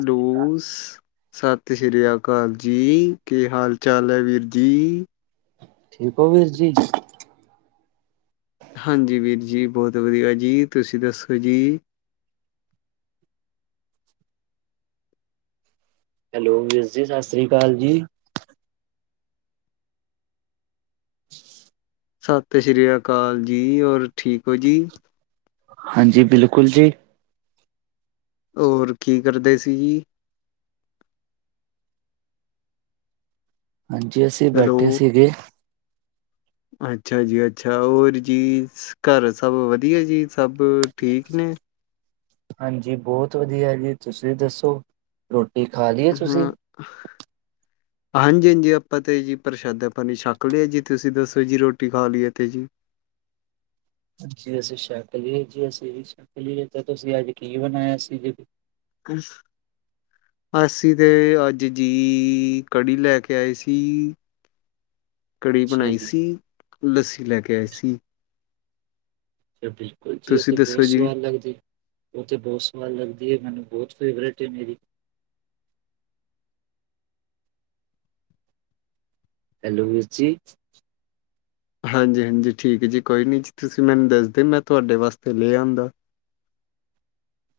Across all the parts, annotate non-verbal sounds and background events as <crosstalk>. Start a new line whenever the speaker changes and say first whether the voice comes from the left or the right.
left: Loss. ਸਤਿ ਸ੍ਰੀ ਅਕਾਲ ਜੀ, ਕੀ ਹਾਲ ਚਾਲ ਐ ਵੀਰ ਜੀ।
right: ਠੀਕ ਹੋ ਵੀਰ ਜੀ।
left: ਹਾਂਜੀ ਵੀਰ ਜੀ, ਬਹੁਤ ਵਧੀਆ ਜੀ ਤੁਸੀਂ ਦੱਸੋ ਜੀ।
right: ਹੈਲੋ, ਵੀਰ ਜੀ ਸਤਿ ਸ਼੍ਰੀ ਅਕਾਲ ਜੀ।
left: ਸਤਿ ਸ੍ਰੀ ਅਕਾਲ ਜੀ, ਹੋਰ ਠੀਕ ਹੋ ਜੀ।
right: ਹਾਂਜੀ, ਬਿਲਕੁਲ ਜੀ।
left: ਹੋਰ ਕੀ ਕਰਦੇ ਸੀ ਜੀ।
right: ਹਾਂਜੀ, ਅਸੀਂ
left: ਹੈਲੋ
right: ਬੈਠੇ ਸੀਗੇ।
left: ਅੱਛਾ ਜੀ ਅੱਛਾ ਹੋਰ ਜੀ ਘਰ ਸਭ ਵਧੀਆ ਜੀ ਸਭ ਠੀਕ ਨੇ
right: ਹਾਂਜੀ, ਬਹੁਤ ਵਧੀਆ ਜੀ, ਤੁਸੀਂ ਦੱਸੋ ਰੋਟੀ ਖਾ ਲਈਏ ਤੁਸੀਂ।
left: <inaudible> ਹਾਂਜੀ-ਹਾਂਜੀ। ਆਪਾਂ ਤੇ ਜੀ ਪ੍ਰਸ਼ਾਦਾ ਪਾਣੀ ਨ ਛੱਕ ਲਿਆ ਜੀ, ਤੁਸੀਂ ਦੱਸੋ ਜੀ ਰੋਟੀ ਖਾ ਲਈਏ ਤੇ ਜੀ।
right: ਜੀ ਅਸੀਂ ਸ਼ੱਕ ਲਈ ਜੀ, ਅਸੀਂ ਵੀ ਸ਼ੱਕ ਲਿਆ, ਤੁਸੀਂ ਅੱਜ ਕੀ ਬਣਾਇਆ ਸੀ ਜੀ।
left: <unintelligible> ਅਸੀ ਤੇ ਅੱਜ ਜੀ, ਕੜੀ ਲੈ ਕੇ ਆਏ ਸੀ। ਕੜੀ
right: ਅੱਛਾ
left: ਬਣਾਈ
right: ਜੀ
left: ਸੀ। ਲੱਸੀ ਲੈ ਕੇ ਆਈ ਸੀ।
right: ਬਿਲਕੁਲ ਜੀ, ਉਹ
left: ਤੁਸੀਂ
right: ਤੇ ਬਹੁਤ
left: ਦੱਸੋ ਜੀ
right: ਸਵਾਦ ਲੱਗਦੀ। ਉਹ ਤੇ ਬਹੁਤ ਸਵਾਦ ਲੱਗਦੀ ਹੈ ਮੈਨੂੰ ਬਹੁਤ ਫੇਵਰੇਟ ਹੇ ਮੇਰੀ ਹੈਲੋ ਵੀਰ ਜੀ
left: ਹਾਂਜੀ ਹਾਂਜੀ ਠੀਕ ਜੀ ਕੋਈ ਨੀ ਜੀ ਤੁਸੀਂ ਮੈਨੂੰ ਦੱਸਦੇ ਮੈਂ ਤੁਹਾਡੇ ਵਾਸਤੇ ਲੈ ਆਉਂਦਾ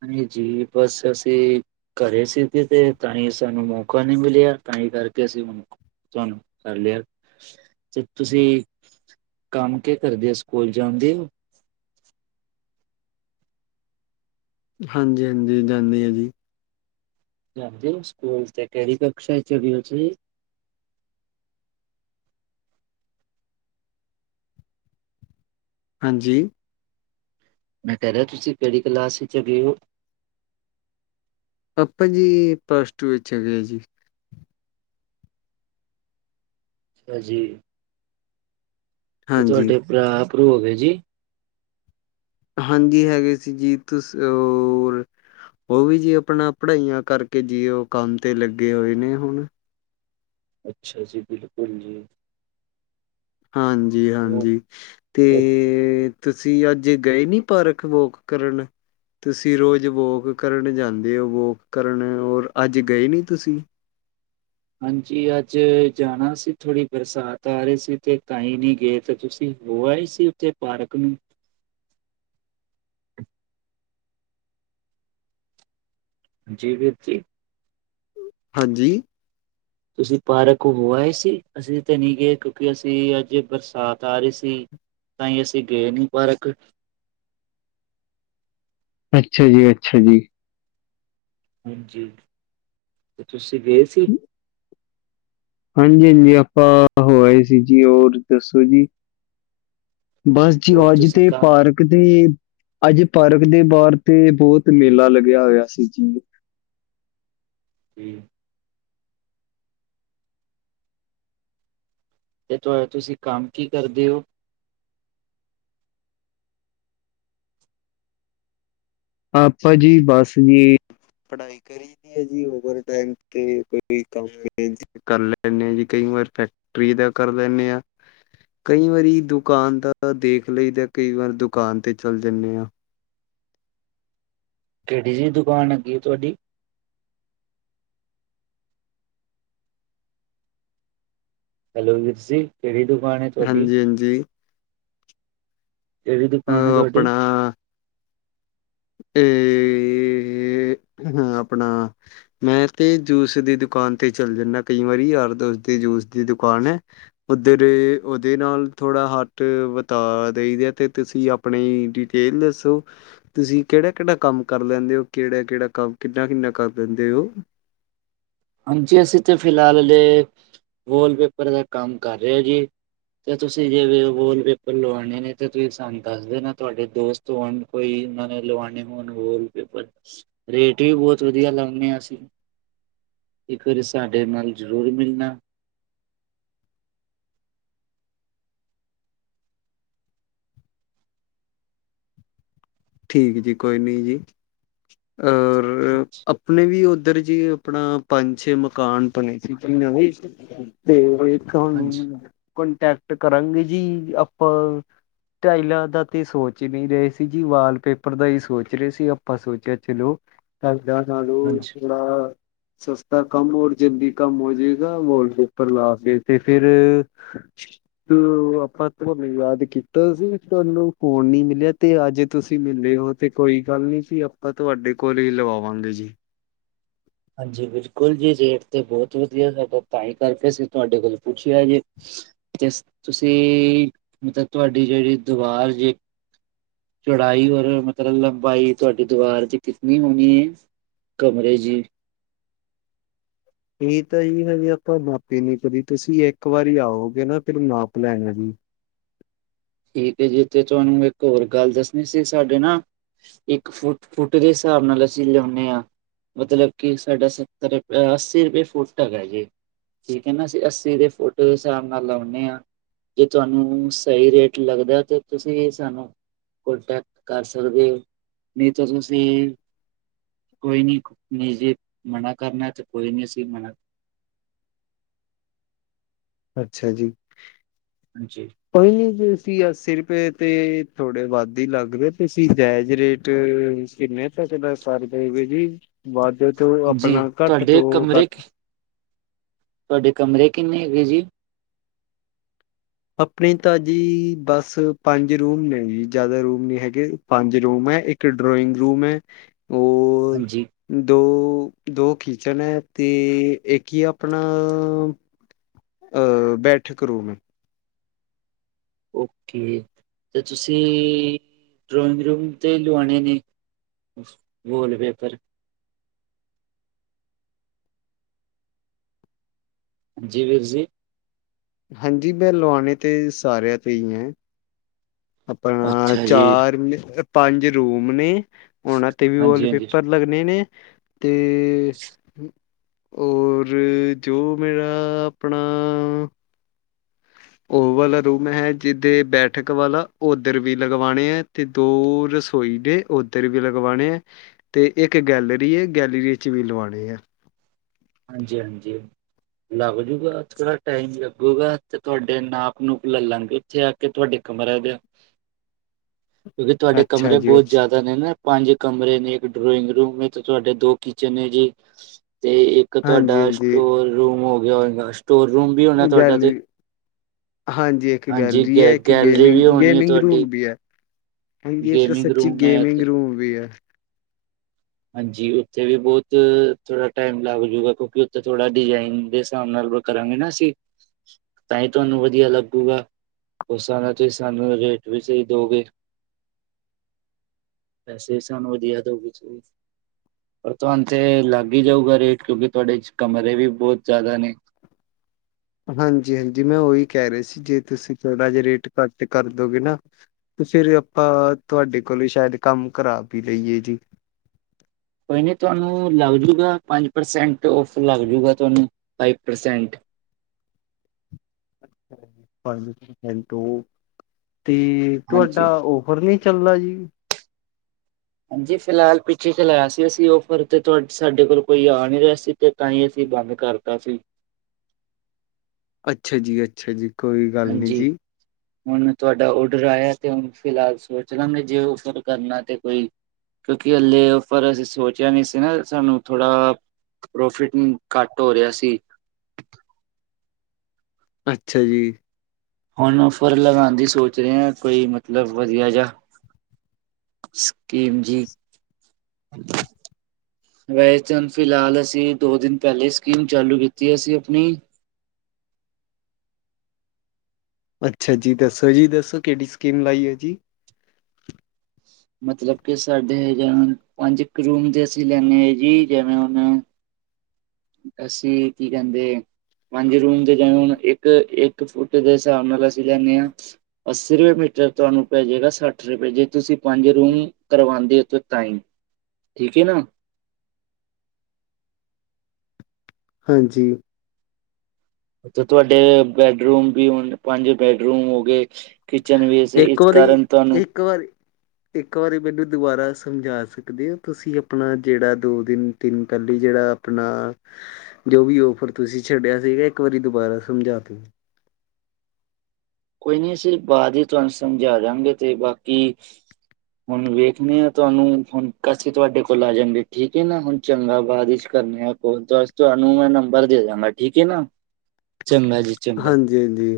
right: ਨਹੀਂਾਂ ਜੀ ਬਸ ਅਸੀਂ ਵੈਸੇਤੇ ਤੇ ਤਾਂਹੀ ਸਾਨੂੰ ਮੌਕਾ ਨਹੀਂ ਮਿਲਿਆ ਤਾਂ ਹੀ ਕਰਕੇ ਅਸੀਂ ਹਨੂੰ ਤੁਹਾਨੂੰ ਕਰ ਲਿਆ ਤੇ ਤੁਸੀਂ ਕੰਮ ਕੇ ਕਰਦੇ ਹੋ ਸਕੂਲ ਜਾਣਦੇ ਹੋ
left: ਹਾਂਜੀ ਹਾਂਜੀ ਜਾਂਦੇ ਹਾਂ ਜੀ
right: ਹਾਂਜੀ ਸਕੂਲ ਤੇ ਕਿਹੜੀ ਕਸ਼ਾ ਚ ਚੜੇ ਹੋ ਜੀ
left: ਹਾਂਜੀ
right: ਮੈਂ ਕਹਿਹਾ ਤੁਸੀਂ ਕਿਹੜੀ ਕਲਾਸ ਵਿੱਚ ਗਏ ਹੋ
left: ਆਪਾਂ ਜੀ ਪਲੱਸ ਟੂ ਵਿੱਚ ਹੈਗੇ ਆ ਜੀ
right: ਅਾਂਜੀੀ ਤੇ
left: ਹਾਂਜੀ
right: ਤੁਹਾਡੇ ਭਰਾਪਰੂ ਹੈਗੇ ਜੀ
left: ਹਾਂਜੀ ਹੈਗੇ ਸੀ ਜੀ ਤੁਸ ਔਰ ਉਹ ਵੀ ਜੀ ਆਪਣਾ ਪੜ੍ਹਾਈਆਂ ਕਰਕੇ ਜੀ ਉਹ ਕੰਮ ਤੇ ਲੱਗੇ ਹੋਏ ਨੇ ਹੁਣ
right: ਅੱਛਾ ਜੀ ਬਿਲਕੁਲ ਜੀ
left: ਹਾਂਜੀ
right: ਹੋ-
left: ਹਾਂਜੀ
right: ਹੋਰ?
left: ਤੇ ਤੁਸੀਂ ਅੱਜ ਗਏ ਨੀ ਪਾਰਕ ਵੋਕ ਕਰਨ ਤੁਸੀਂ ਰੋਜ਼ ਵੋਕ ਕਰਨ ਜਾਂਦੇ ਹੋ ਵੋਕ ਕਰਨ ਔਰ ਅੱਜ ਗਏ ਨੀ ਤੁਸੀਂ
right: ਹਾਂਜੀ ਅੱਜ ਜਾਣਾ ਸੀ ਥੋੜੀ ਬਰਸਾਤ ਆ ਰਹੀ ਸੀ ਤੇ ਤਾਂਹੀ ਨਹੀਂੀ ਗਏ ਤਾਂ ਤੁਸੀਂ ਉਹ ਹੈ ਹੀ ਸੀ ਉੱਥੇ ਪਾਰਕ ਨੂੰ ਜੀ ਵੀਰ ਜੀ
left: ਹਾਂਜੀ
right: ਤੁਸੀਂ ਪਾਰਕ ਹੋਆਏ ਸੀ ਅਸੀਂ ਤੇ ਨਹੀਂ ਗਏ ਕਿਉਂਕਿ ਅਸੀਂ ਅੱਜ ਬਰਸਾਤ ਆ ਰਹੀ ਸੀ ਤਾਂ ਹੀ ਅਸੀਂ ਗਏ ਨੀ ਪਾਰਕ
left: ਅੱਛਾ ਜੀ ਅੱਛਾ ਜੀ
right: ਹਾਂਜੀ ਤੇ ਤੁਸੀਂ ਗਏ ਸੀ
left: ਹਾਂਜੀ ਹਾਂਜੀ ਆਪਾਂ ਹੋਏ ਸੀ ਜੀ ਹੋਰ ਦੱਸੋ ਜੀ ਬਸ ਜੀ
right: ਹੋਰ
left: ਅੱਜ
right: ਤੁਸੀਂ
left: ਤੇ
right: ਕੰਮ
left: ਪਾਰਕ ਦੇ ਅੱਜ ਪਾਰਕ ਦੇ ਬਾਹਰ ਤੇ ਬਹੁਤ ਮੇਲਾ ਲੱਗਿਆ ਹੋਇਆ ਸੀ ਜੀ
right: ਜੀ ਤੇ ਤੁ ਤੁਸੀਂ ਕੰਮ ਕੀ ਕਰਦੇ ਹੋ
left: ਆਪਾ ਜੀ ਬਸ ਵੀ ਜੀ ਕਰੀ ਦੀ ਏ ਓਵਰ ਟਾਈਮ ਤੇ ਕੋਈ ਵੀ ਕੰਮ ਮਿਲ ਜੇ ਕਰ ਲੈਂਦੇ ਹਾਂ ਜੀ ਕਈ ਵਾਰ ਫੈਕਟਰੀ ਦਾ ਕਰ ਲੈਂਦੇ ਹਾਂ। ਕਈ ਵਾਰੀ ਦੁਕਾਨ ਦਾ ਦੇਖ ਲਈ ਤਾਂ ਕਈ ਵਾਰ ਦੁਕਾਨ ਤੇ ਚੱਲ ਜਾਂਦੇ ਹਾਂ।
right: ਕਿਹੜੀ ਜਿਹੀ ਦੁਕਾਨ ਹੈੱਗੀ ਹੈ ਤੁਹਾਡੀ। ਹੈਲੋ ਵੀਰ ਜੀ ਕਿਹੜੀ ਦੁਕਾਨ ਹੈ ਤੁਹਾਡੀ
left: ਹਾਂਜੀ ਹਾਂਜੀ
right: ਕਿਹੜੀ
left: ਅ
right: ਦੁਕਾਨ ਏ ਤੁਹਾਡੀ
left: ਆਪਣਾ <unintelligible> ਹਾਂ ਆਪਣਾ ਮੈਂ ਤੇ ਜੂਸ ਦੀ ਦੁਕਾਨ ਤੇ ਚੱਲ ਜਾਂਦਾ ਕਈ ਵਾਰੀ ਯਾਰ ਦੋਸਤ ਦੀ ਜੂਸ ਦੀ ਦੁਕਾਨ ਹੈ। ਉੱਧਰ ਉਹਦੇ ਨਾਲ ਥੋੜ੍ਹਾ ਹੱਥ ਵਟਾ ਦਈਦੇ ਆ ਤੇ ਤੁਸੀਂ ਆਪ ਆਪਣੀ ਡਿਟੇਲ ਦੱਸੋ ਤੁਸੀਂ ਕਿਹੜਾ, ਕਿਹੜਾ ਕੰਮ ਕਰ ਲੈਂਦੇ ਹੋ ਕਿਹੜਾ, ਕਿਹੜਾ ਕੰ ਕਿੰਨਾ ਕਿੰਨਾ ਕਰ ਦਿੰਦੇ ਉਹ
right: ਹਾਂਜੀ ਅਸੀਂ ਤਾਂ ਫਿਲਹਾਲਲੇ ਵਾਲਪੇਪਰ ਦਾ ਕੰਮ ਕਰ ਰਹੇ ਹ ਜੀ ਤੇ ਤੁਸੀਂ ਜੇ ਵੋਲ ਪੇਪਰ ਲਵਾਉਣੇ ਨੇ ਤੇ ਤੁਸੀਂ ਸਾਨੂੰ ਦੱਸਦੇ ਨਾ ਤੁਹਾਡੇ ਦੋਸਤ ਕੋਈ ਇੰਨਾ ਨੇ ਲਵਾਨੇ ਹੋਣ ਵਾਲ ਪੇਪਰ ਰੇਟ ਵੀ ਬਹੁਤ ਵਧੀਆ ਲਾਉਂਦੇ ਹਾਂ ਅਸੀਂ। ਇੱਕ ਵਾਰੀ ਸਾਡੇ ਨਾਲ ਜ਼ਰੂਰ ਮਿਲਣਾ।
left: ਠੀਕ ਹੈ ਜੀ ਕੋਈ ਨਹੀਂ ਜੀ ਔਰ। ਆਪਣੇ ਵੀ ਉਧਰ ਜੀ ਆਪਣਾ ਪੰਜ ਛੇ ਮਕਾਨ ਬਣੇ ਸੀ ਨਵੇ ਤੇ
right: ਹਾਂਜੀ,
left: ਤੁਹਾਨੂੰ ਕਟੈਕਟ ਕਰਾਂਗੇ ਜੀ ਆਪਾਂ ਟਾਈਲਾਂ ਦਾ ਤੇ ਸੋਚ ਨਹੀਂ ਰਹੇ ਸੀ ਜੀ ਵਾਲ ਪੇਪਰ ਦਾ ਹੀ ਸੋਚ ਰਹੇ ਸੀ ਆਪਾਂ ਸੋਚਿਆ ਚਲੋ ਕਰਦਾ ਤੁਹਾਨੂੰ।
right: ਹਾਂਜੀ।
left: ਜਿਹੜਾ ਸਸਤਾ ਕੰਮ ਹੋਰ ਜਲਦੀ ਕੰਮ ਹੋ ਜਾਏਗਾ ਵਾਲ ਪੇਪਰ ਲਾ ਕੇ ਤੇ ਫਿਰ। ਤੇ ਆਪਾਂ ਤੁਹਾਨੂੰ ਯਾਦ ਕੀਤਾ ਸੀ ਤੁਹਾਨੂੰ ਫੌਨ ਨੀ ਮਿਲਿਆ ਤੇ ਅੱਜ ਤੁਸੀਂ। ਤੁਸੀਂ ਮਿਲੇ ਹੋ ਤੇ ਕੋਈ ਗੱਲ ਨੀ ਸੀ ਆਪਾਂ ਤੁਹਾਡੇ ਕੋਲ ਹੀ ਲਵਾਵਾਂਗੇ ਜੀ।
right: ਹਾਂਜੀ ਬਿਲਕੁਲ ਜੀ, ਰੇਟ ਤੇ ਬਹੁਤ ਵਧੀਆ ਸਾਡਾ ਤਾਂ ਹੀ ਕਰਕੇ ਅਸੀਂ ਤੁਹਾਡੇ ਕੋਲ ਪੁੱਛਿਆ ਜੀ। ਤੇ ਤੁਸੀਂ, ਮਤਲਬ ਤੁਹਾਡੀ ਜਿਹੜੀ, ਦੀਵਾਰ ਜੇ। ਚੌੜਾਈ ਔਰ ਮਤਲਬ ਲੰਬਾਈ ਤੁਹਾਡੀ ਦੀੁਵਾਰ ਚ ਕਿਤਨੀ ਹੋਣੀ ਏ ਕਮਰੇ ਜੀ?
left: ਇਹ ਤਾਂ ਹੀ ਹਜੇ ਆਪਾਂ ਨਾਪੇ ਨੀ ਕਦੀ ਤੁਸੀਂ ਇੱਕ ਵਾਰੀ ਆਓਗੇ ਨਾ ਫਿਰ ਨਾਪ ਲੈਣਾ ਜੀ।
right: ਠੀਕ ਹੈ ਜਿੱਥੇ ਤੁਹਾਨੂੰ ਇੱਕ ਹੋਰ ਗੱਲ ਦੱਸਣੀ ਸੀ ਸਾਡੇ ਨਾ। ਇੱਕ ਫੁਟ, ਫੁੱਟ ਦੇ ਹਿਸਾਬ ਨਾਲ ਅਸੀਂ ਲਿਆਉਨੇ ਆ। ਮਤਲਬ ਕਿ ਸਾਡਾ ਸੱਤਰ ਅੱਸੀ ਰੁਪਏ ਫੁੱਟ ਹੇਗਾ ਜੇ। ਠੀਕ ਹੈ ਨਾ ਅਸੀਂ ਅੱਸੀ ਦੇ ਫੁੱਟ ਦੇ ਹਿਸਾਬ ਨਾਲ ਲਾਉਦੇ ਹਾਂ ਜੇ ਤੁਹਾਨੂੰ ਸਹੀ ਰੇਟ। ਲੱਗਦਾ ਤੇ ਤੁਸੀਂ ਸਾਨੂੰ ਕਟੈਕਟ ਕਰ ਸਕਦੇ ਨਹੀਂ ਤਾਂ ਤੁਸੀਂ ਕੋਈ ਨੀ ਨ ਜੇ ਮਨਾ ਕਰਨਾ ਤੇ ਕੋਈ ਨੀ ਅਸੀਂ ਮਨਾ।
left: ਅੱਛਾ ਜੀ।
right: ਹਾਂਜੀ।
left: ਭਾਜੀ ਅਸੀਂ, ਅੱਸੀ ਰੁਪਏ ਤੇ ਥੋੜੇ ਵੱਧ ਹੀ ਲੱਗਦੇ ਤੁਸੀ ਜਾਇਜ਼ ਰੇਟ। ਕਿੰਨੇ ਤੱਕ ਦਾ ਸਰ ਦੇਵੇ ਜੀ ਵੱਧ ਤੋਂ
right: ਹਾਂਜੀ
left: ਆਪਣਾ ਘੱਟ
right: ਤੁਹਾਡੇ
left: ਤੋਂ
right: ਕਮਰੇ
left: ਘੱਟ।
right: ਤੁਹਾਡੇ ਕਮਰੇ ਕਿੰਨੇ ਹੈਗੇ ਜੀ?
left: ਆਪਣੇ ਤਾਂ ਜੀ ਬਸ ਪੰਜ ਰੂਮ ਨੇ ਜੀ ਜ਼ਿਆਦਾ ਰੂਮ ਨੀ ਹੈਗੇ। ਪੰਜ ਰੂਮ ਹੈ ਇੱਕ ਡਰਾਇੰਗ ਰੂਮ ਹੈ ਹੋਰ।
right: ਹਾਂਜੀ
left: ਦੋ, ਦੋ ਕਿਚਨ ਹੈ ਤੇ ਇੱਕ ਹੀ ਆਪਣਾ। ਅ ਬੈਠਕ ਰੂਮ?
right: ਓਕੇ ਤੇ ਤੁਸੀਂ, ਡਰੋਇੰਗ ਰੂਮ ਤੇ ਲਵਾਣੇ ਨੇ? Wallpaper. ਜੀ ਵੀਰ ਜੀ?
left: ਹਾਂਜੀ, ਮੈਂ ਲਵਾਣੇ ਤੇ ਸਾਰਿਆਂ ਤੇ ਹੀ ਹੈ। ਆਪਣਾ
right: ਅੱਛਾ ਜੀ
left: ਚਾਰ ਪੰਜ ਰੂਮ ਨੇ ਉਹਨਾਂ ਤੇ ਵੀ
right: ਹਾਂਜੀ ਹਾਂਜੀ
left: ਵਾਲਪੇਪਰ। ਲੱਗਣੇ ਨੇ ਤੇ ਔਰ ਜੋ ਮੇਰਾ ਆਪਣਾ ਉਹ ਵਾਲਾ ਰੂਮ ਹੈ ਜਿਦੇ ਬੈਠਕ ਵਾਲਾ ਉਧਰ ਵੀ ਲਗਵਾਣੇ ਹੈ ਤੇ ਦੋ ਰਸੋਈ ਦੇ ਉੱਧਰ ਵੀ ਲਗਵਾਉਣੇ ਹੈ ਅਤੇ ਇੱਕ ਗਲਰੀ ਹੈ ਗਲਰੀ ' ਵੀ ਲਵਾਉਣੇ ਹੈ
right: ਹਾਂਜੀ ਹਾਂਜੀ ਲੱਗ ਜੂਗਾ ਥੋੜਾ ਟਾਈਮ ਲੱਗੂਗਾ ਤੇ ਤੁਹਾਡੇ ਨਾਪ ਨੂੰੂਪ ਲੈ ਲਾਂਗੇ ਇੱਥੇ ਆ ਕੇ ਤੁਹਾਡੇ ਕਮਰ ਦੇ ਕਿਉਂਕਿ ਤੁਹਾਡੇ
left: ਅੱਛਾ
right: ਕਮਰੇ
left: ਜੀ
right: ਬਹੁਤ
left: ਅੱਛਾ
right: ਜ਼ਿਆਦਾ ਨੇ ਨਾ। ਪੰਜ ਕਮਰੇ ਨੇ ਇੱਕ ਡਰੋਇੰਗ ਰੂਮ ਤੇ ਤੁਹਾਡੇ ਦੋ ਕਿਚਨ ਨੇ ਜੀ ਤੇ
left: ਹਾਂਜੀ
right: ਤੁਹਾਡਾ
left: ਹਾਂਜੀ
right: ਸਟੋਰ ਰੂਮ ਹੋ ਗਿਆ ਹੋਏਗਾ ਸਟੋਰ ਰੂਮ ਵੀ ਹੋਣਾ ਤੁਹਾਡਾ ਤੇ?
left: ਗੈਲਰੀ ਹਾਂਜੀ, ਇੱਕ
right: ਹਾਂਜੀ
left: ਗੈਲਰੀ ਹੈ
right: ਗੈ
left: ਇੱਕ
right: ਗੈਲਰੀ ਵੀ
left: ਗੇਮਿੰਗ
right: ਹੋਣੀ ਹੈ
left: ਗੇਮਿੰਗ
right: ਤੁਹਾਡੀ
left: ਰੂਮ ਵੀ ਹੈ। ਹਾਂਜੀ ਤਾਂ
right: ਗੇਮਿੰਗ
left: ਸੱਚੀ
right: ਰੂਮ ਹੈ
left: ਗੇਮਿੰਗ
right: ਤੇ
left: ਰੂਮ ਵੀ ਹੈ।
right: ਹਾਂਜੀ ਉੱਥੇ ਵੀ ਬਹੁਤ ਥੋੜਾ ਟਾਈਮ ਲੱਗ ਜੂਗਾ ਕਿਉਂਕਿ ਉੱਥੇ ਥੋੜਾ ਡਿਜ਼ਾਇਨ ਦੇ ਹਿਸਾਬ ਨਾਲ। ਕਰਾਂਗੇ ਨਾ ਅਸੀਂ। ਤਾਂ ਹੀ ਤੁਹਾਨੂੰ ਵਧੀਆ ਲੱਗੂਗਾ। ਉਹ ਸਾਰਾ ਜੇ ਸਾਨੂੰ ਰੇਟ ਵੀ ਸਹੀ ਦਓਗੇ। ਪੈਸੇ ਸਾਨੂੰ ਵਧੀਆ ਦਿਉ ਕੁਛ। ਪਰ ਤੁਹਾਨੂੰ ਤੇ ਲੱਗ ਹੀ ਜਾਊਗਾ ਰੇਟ ਕਿਉਂਕਿ ਤੁਹਾਡੇ ਚ ਕਮਰੇ ਵੀ ਬਹੁਤ ਜ਼ਿਆਦਾ ਨੇ।
left: ਹਾਂਜੀ ਹਾਂਜੀ ਮੈਂ ਉਹੀ ਕਹਿ ਰਿਹਾ ਸੀ ਜੇ ਤੁਸੀਂ ਥੋੜਾ ਜਹਾ ਰੇਟ ਘੱਟ ਕਰਦੋਗੇ ਨਾ ਤੇ ਫੇਿਰ ਆਪਾਂ ਤੁਹਾਡੇ ਕੋਲੋਂ ਸ਼ਾਇਦ ਕੰਮ ਕਰਾ ਹੀ ਲਈਏ ਜੀ
right: ਕੋਈ ਨਹੀਂ ਤੁਹਾਨੂੰ ਲੱਗ ਜੂਗਾ ਪੰਜ ਪ੍ਰਸੈਂਟ ਔਫਰ ਲੱਗ ਜੂਗਾ ਤੁਹਾਨੂੰ ਫਾਈਵ ਪ੍ਰਸੈਂਟ
left: ਪੰਜ ਪਸੈਂਟ ਉਹ ਤੇ
right: ਹਾਂਜੀ
left: ਤੁਹਾਡਾ ਉਹ ਹੋਰ ਨਹੀਂ ਚੱਲਦਾ ਜੀ
right: ਹਾਂਜੀ ਫਿਲਹਾਲ ਪਿੱਛੇ ਚਲਾਇਆ ਸੀ ਅਸੀਂ ਔਫਰ ਤੇ ਤੁ ਸਾਡੇ ਕੋਲ ਕੋਈ ਆ ਨਹੀਂ ਰਿਹਾ ਸੀ ਤੇ ਤਾਂ ਹੀ ਅਸੀਂ ਬੰਦ ਕਰਤਾ ਸੀ
left: ਅੱਛਾ ਜੀ ਅੱਛਾ ਜੀ ਕੋਈ ਗੱਲ ਨਹੀਂ
right: ਹਾਂਜੀ
left: ਜੀ
right: ਹੁਣ ਤੁਹਾਡਾ ਔਡਰ ਆਇਆ ਤੇ ਹੁਣ ਫਿਲਹਾਲ ਸੋਚ ਲਾਂ ਮ ਜੇ ਔਡਰ ਕਰਨਾ ਤੇ ਕੋਈ ਕਿਉਂਕਿ ਹੱਲੇ ਉਪਰ ਅਸੀਂ ਸੋਚਿਆ ਨੀ ਸੀ ਨਾ ਸਾਨੂੰ ਥੋੜਾ ਪ੍ਰੋਫਿਟ ਘੱਟ ਹੋ ਰਿਹਾ ਸੀ
left: ਅੱਛਾ ਜੀ
right: ਹੁਣ ਔਫਰ ਲਗਾਉਣ ਦੀ ਸੋਚ ਰਹੇ ਹਾਂ ਕੋਈ ਮਤਲਬ ਵਧੀਆ ਜਿਆ ਸਕੀਮ ਜੀ ਵੈਸੇ ਤਾਂ ਫਿਲਹਾਲ ਅਸੀਂ ਦੋ ਦਿਨ ਪਹਿਲੇ ਸਕੀਮ ਚਾਲੂ ਕੀਤੀ ਅਸੀਂ ਆਪਣੀ
left: ਅੱਛਾ ਜੀ ਦੱਸੋ ਜੀ ਦੱਸੋ ਕਿਹੜੀ ਸਕੀਮ ਲਾਈ ਹੈ ਜੀ
right: ਮਤਲਬ ਕਿ ਸਾਡੇ ਜਿਵੇਂ ਪੰਜ ਇੱਕ ਰੂਮ ਦੇ ਅਸੀਂ ਲੈਂਦੇ ਹ ਜੀ ਜਿਵੇਂ ਹੁਣ ਅਸੀਂ ਕੀ ਕਹਿੰਦੇ ਪੰਜ ਰੂਮ ਤੇ ਜਾਵਣ ਇੱਕ ਇੱਕ ਇੱਕ ਫੁੱਟ ਦੇ ਹਿਸਾਬ ਨਾਲ ਅਸੀਂ ਲੈਂਦੇ ਹਾਂ ਅੱਸੀ ਰੁਪਏ ਮੀਟਰ ਤੁਹਾਨੂੰ ਪੈ ਜਾੇਗਾ ਸੱਠ ਰੁਪਏ ਜੇ ਤੁਸੀਂ ਪੰਜ ਰੂਮ ਕਰਵਾਉਂਦੇ ਉਥੇ ਤਾਈ ਠੀਕ ਹੈ ਨਾ
left: ਹਾਂਜੀ
right: ਉਥੇ ਤੁਹਾਡੇ ਬੈਡਰੂਮ ਵੀ ਹੁਣ ਪੰਜ ਬੈਡਰੂਮ ਹੋ ਗਏ ਕਿਚਨ ਵੇਸ
left: ਇੱਕ
right: ਇਸ
left: ਵਾਰੀ
right: ਕਾਰਨ ਤੁਹਾਨੂੰ
left: ਇੱਕ ਵਾਰੀ ਇੱਕ ਵਾਰੀ ਮੈਨੂੰ ਦੁਬਾਰਾ ਸਮਝਾ ਸਕਦੇ ਹੋ ਤੁਸੀਂ ਆਪਣਾ ਜਿਹੜਾ ਦੋ ਦਿਨ ਤਿੰਨ ਪਹਿੱਲਲੀ ਜਿਹੜਾ ਆਪਣਾ ਜੋ ਵੀ ਔਫਰ ਤੁਸੀਂ ਛੱਡਿਆ ਸੀਗਾ ਇੱਕ ਵਾਰੀ ਦੁਬਾਰਾ ਸਮਝਾ ਦੋ
right: ਕੋਈ ਨੀ ਅਸੀਂ ਬਾਅਦ ਹੀ ਤੁਹਾਨੂੰ ਸਮਝਾ ਦਾਂਗੇ ਤੇ ਬਾਕੀ ਹੁਣ ਵੇਖਣੇ ਆਾਂ ਤੁਹਾਨੂੰ ਹੁਣ ਪੈਸੇ ਤੁਹਾਡੇ ਕੋਲ ਆ ਜਾਂਗੇ ਠੀਕ ਹੈ ਨਾ ਹੁਣ ਚੰਗਾ ਬਾਅਦਿਸ਼ ਕਰਨੇ ਆ ਕੋਲ ਬਸ ਤੁਹਾਨੂੰ ਮੈਂ ਨੰਬਰ ਦੇ ਦਾਂਗਾ ਠੀਕ ਹੈ ਨਾ ਚੰਗਾ ਜੀ ਚੰਗਾ
left: ਹਾਂਜੀ ਹਾਂਜੀ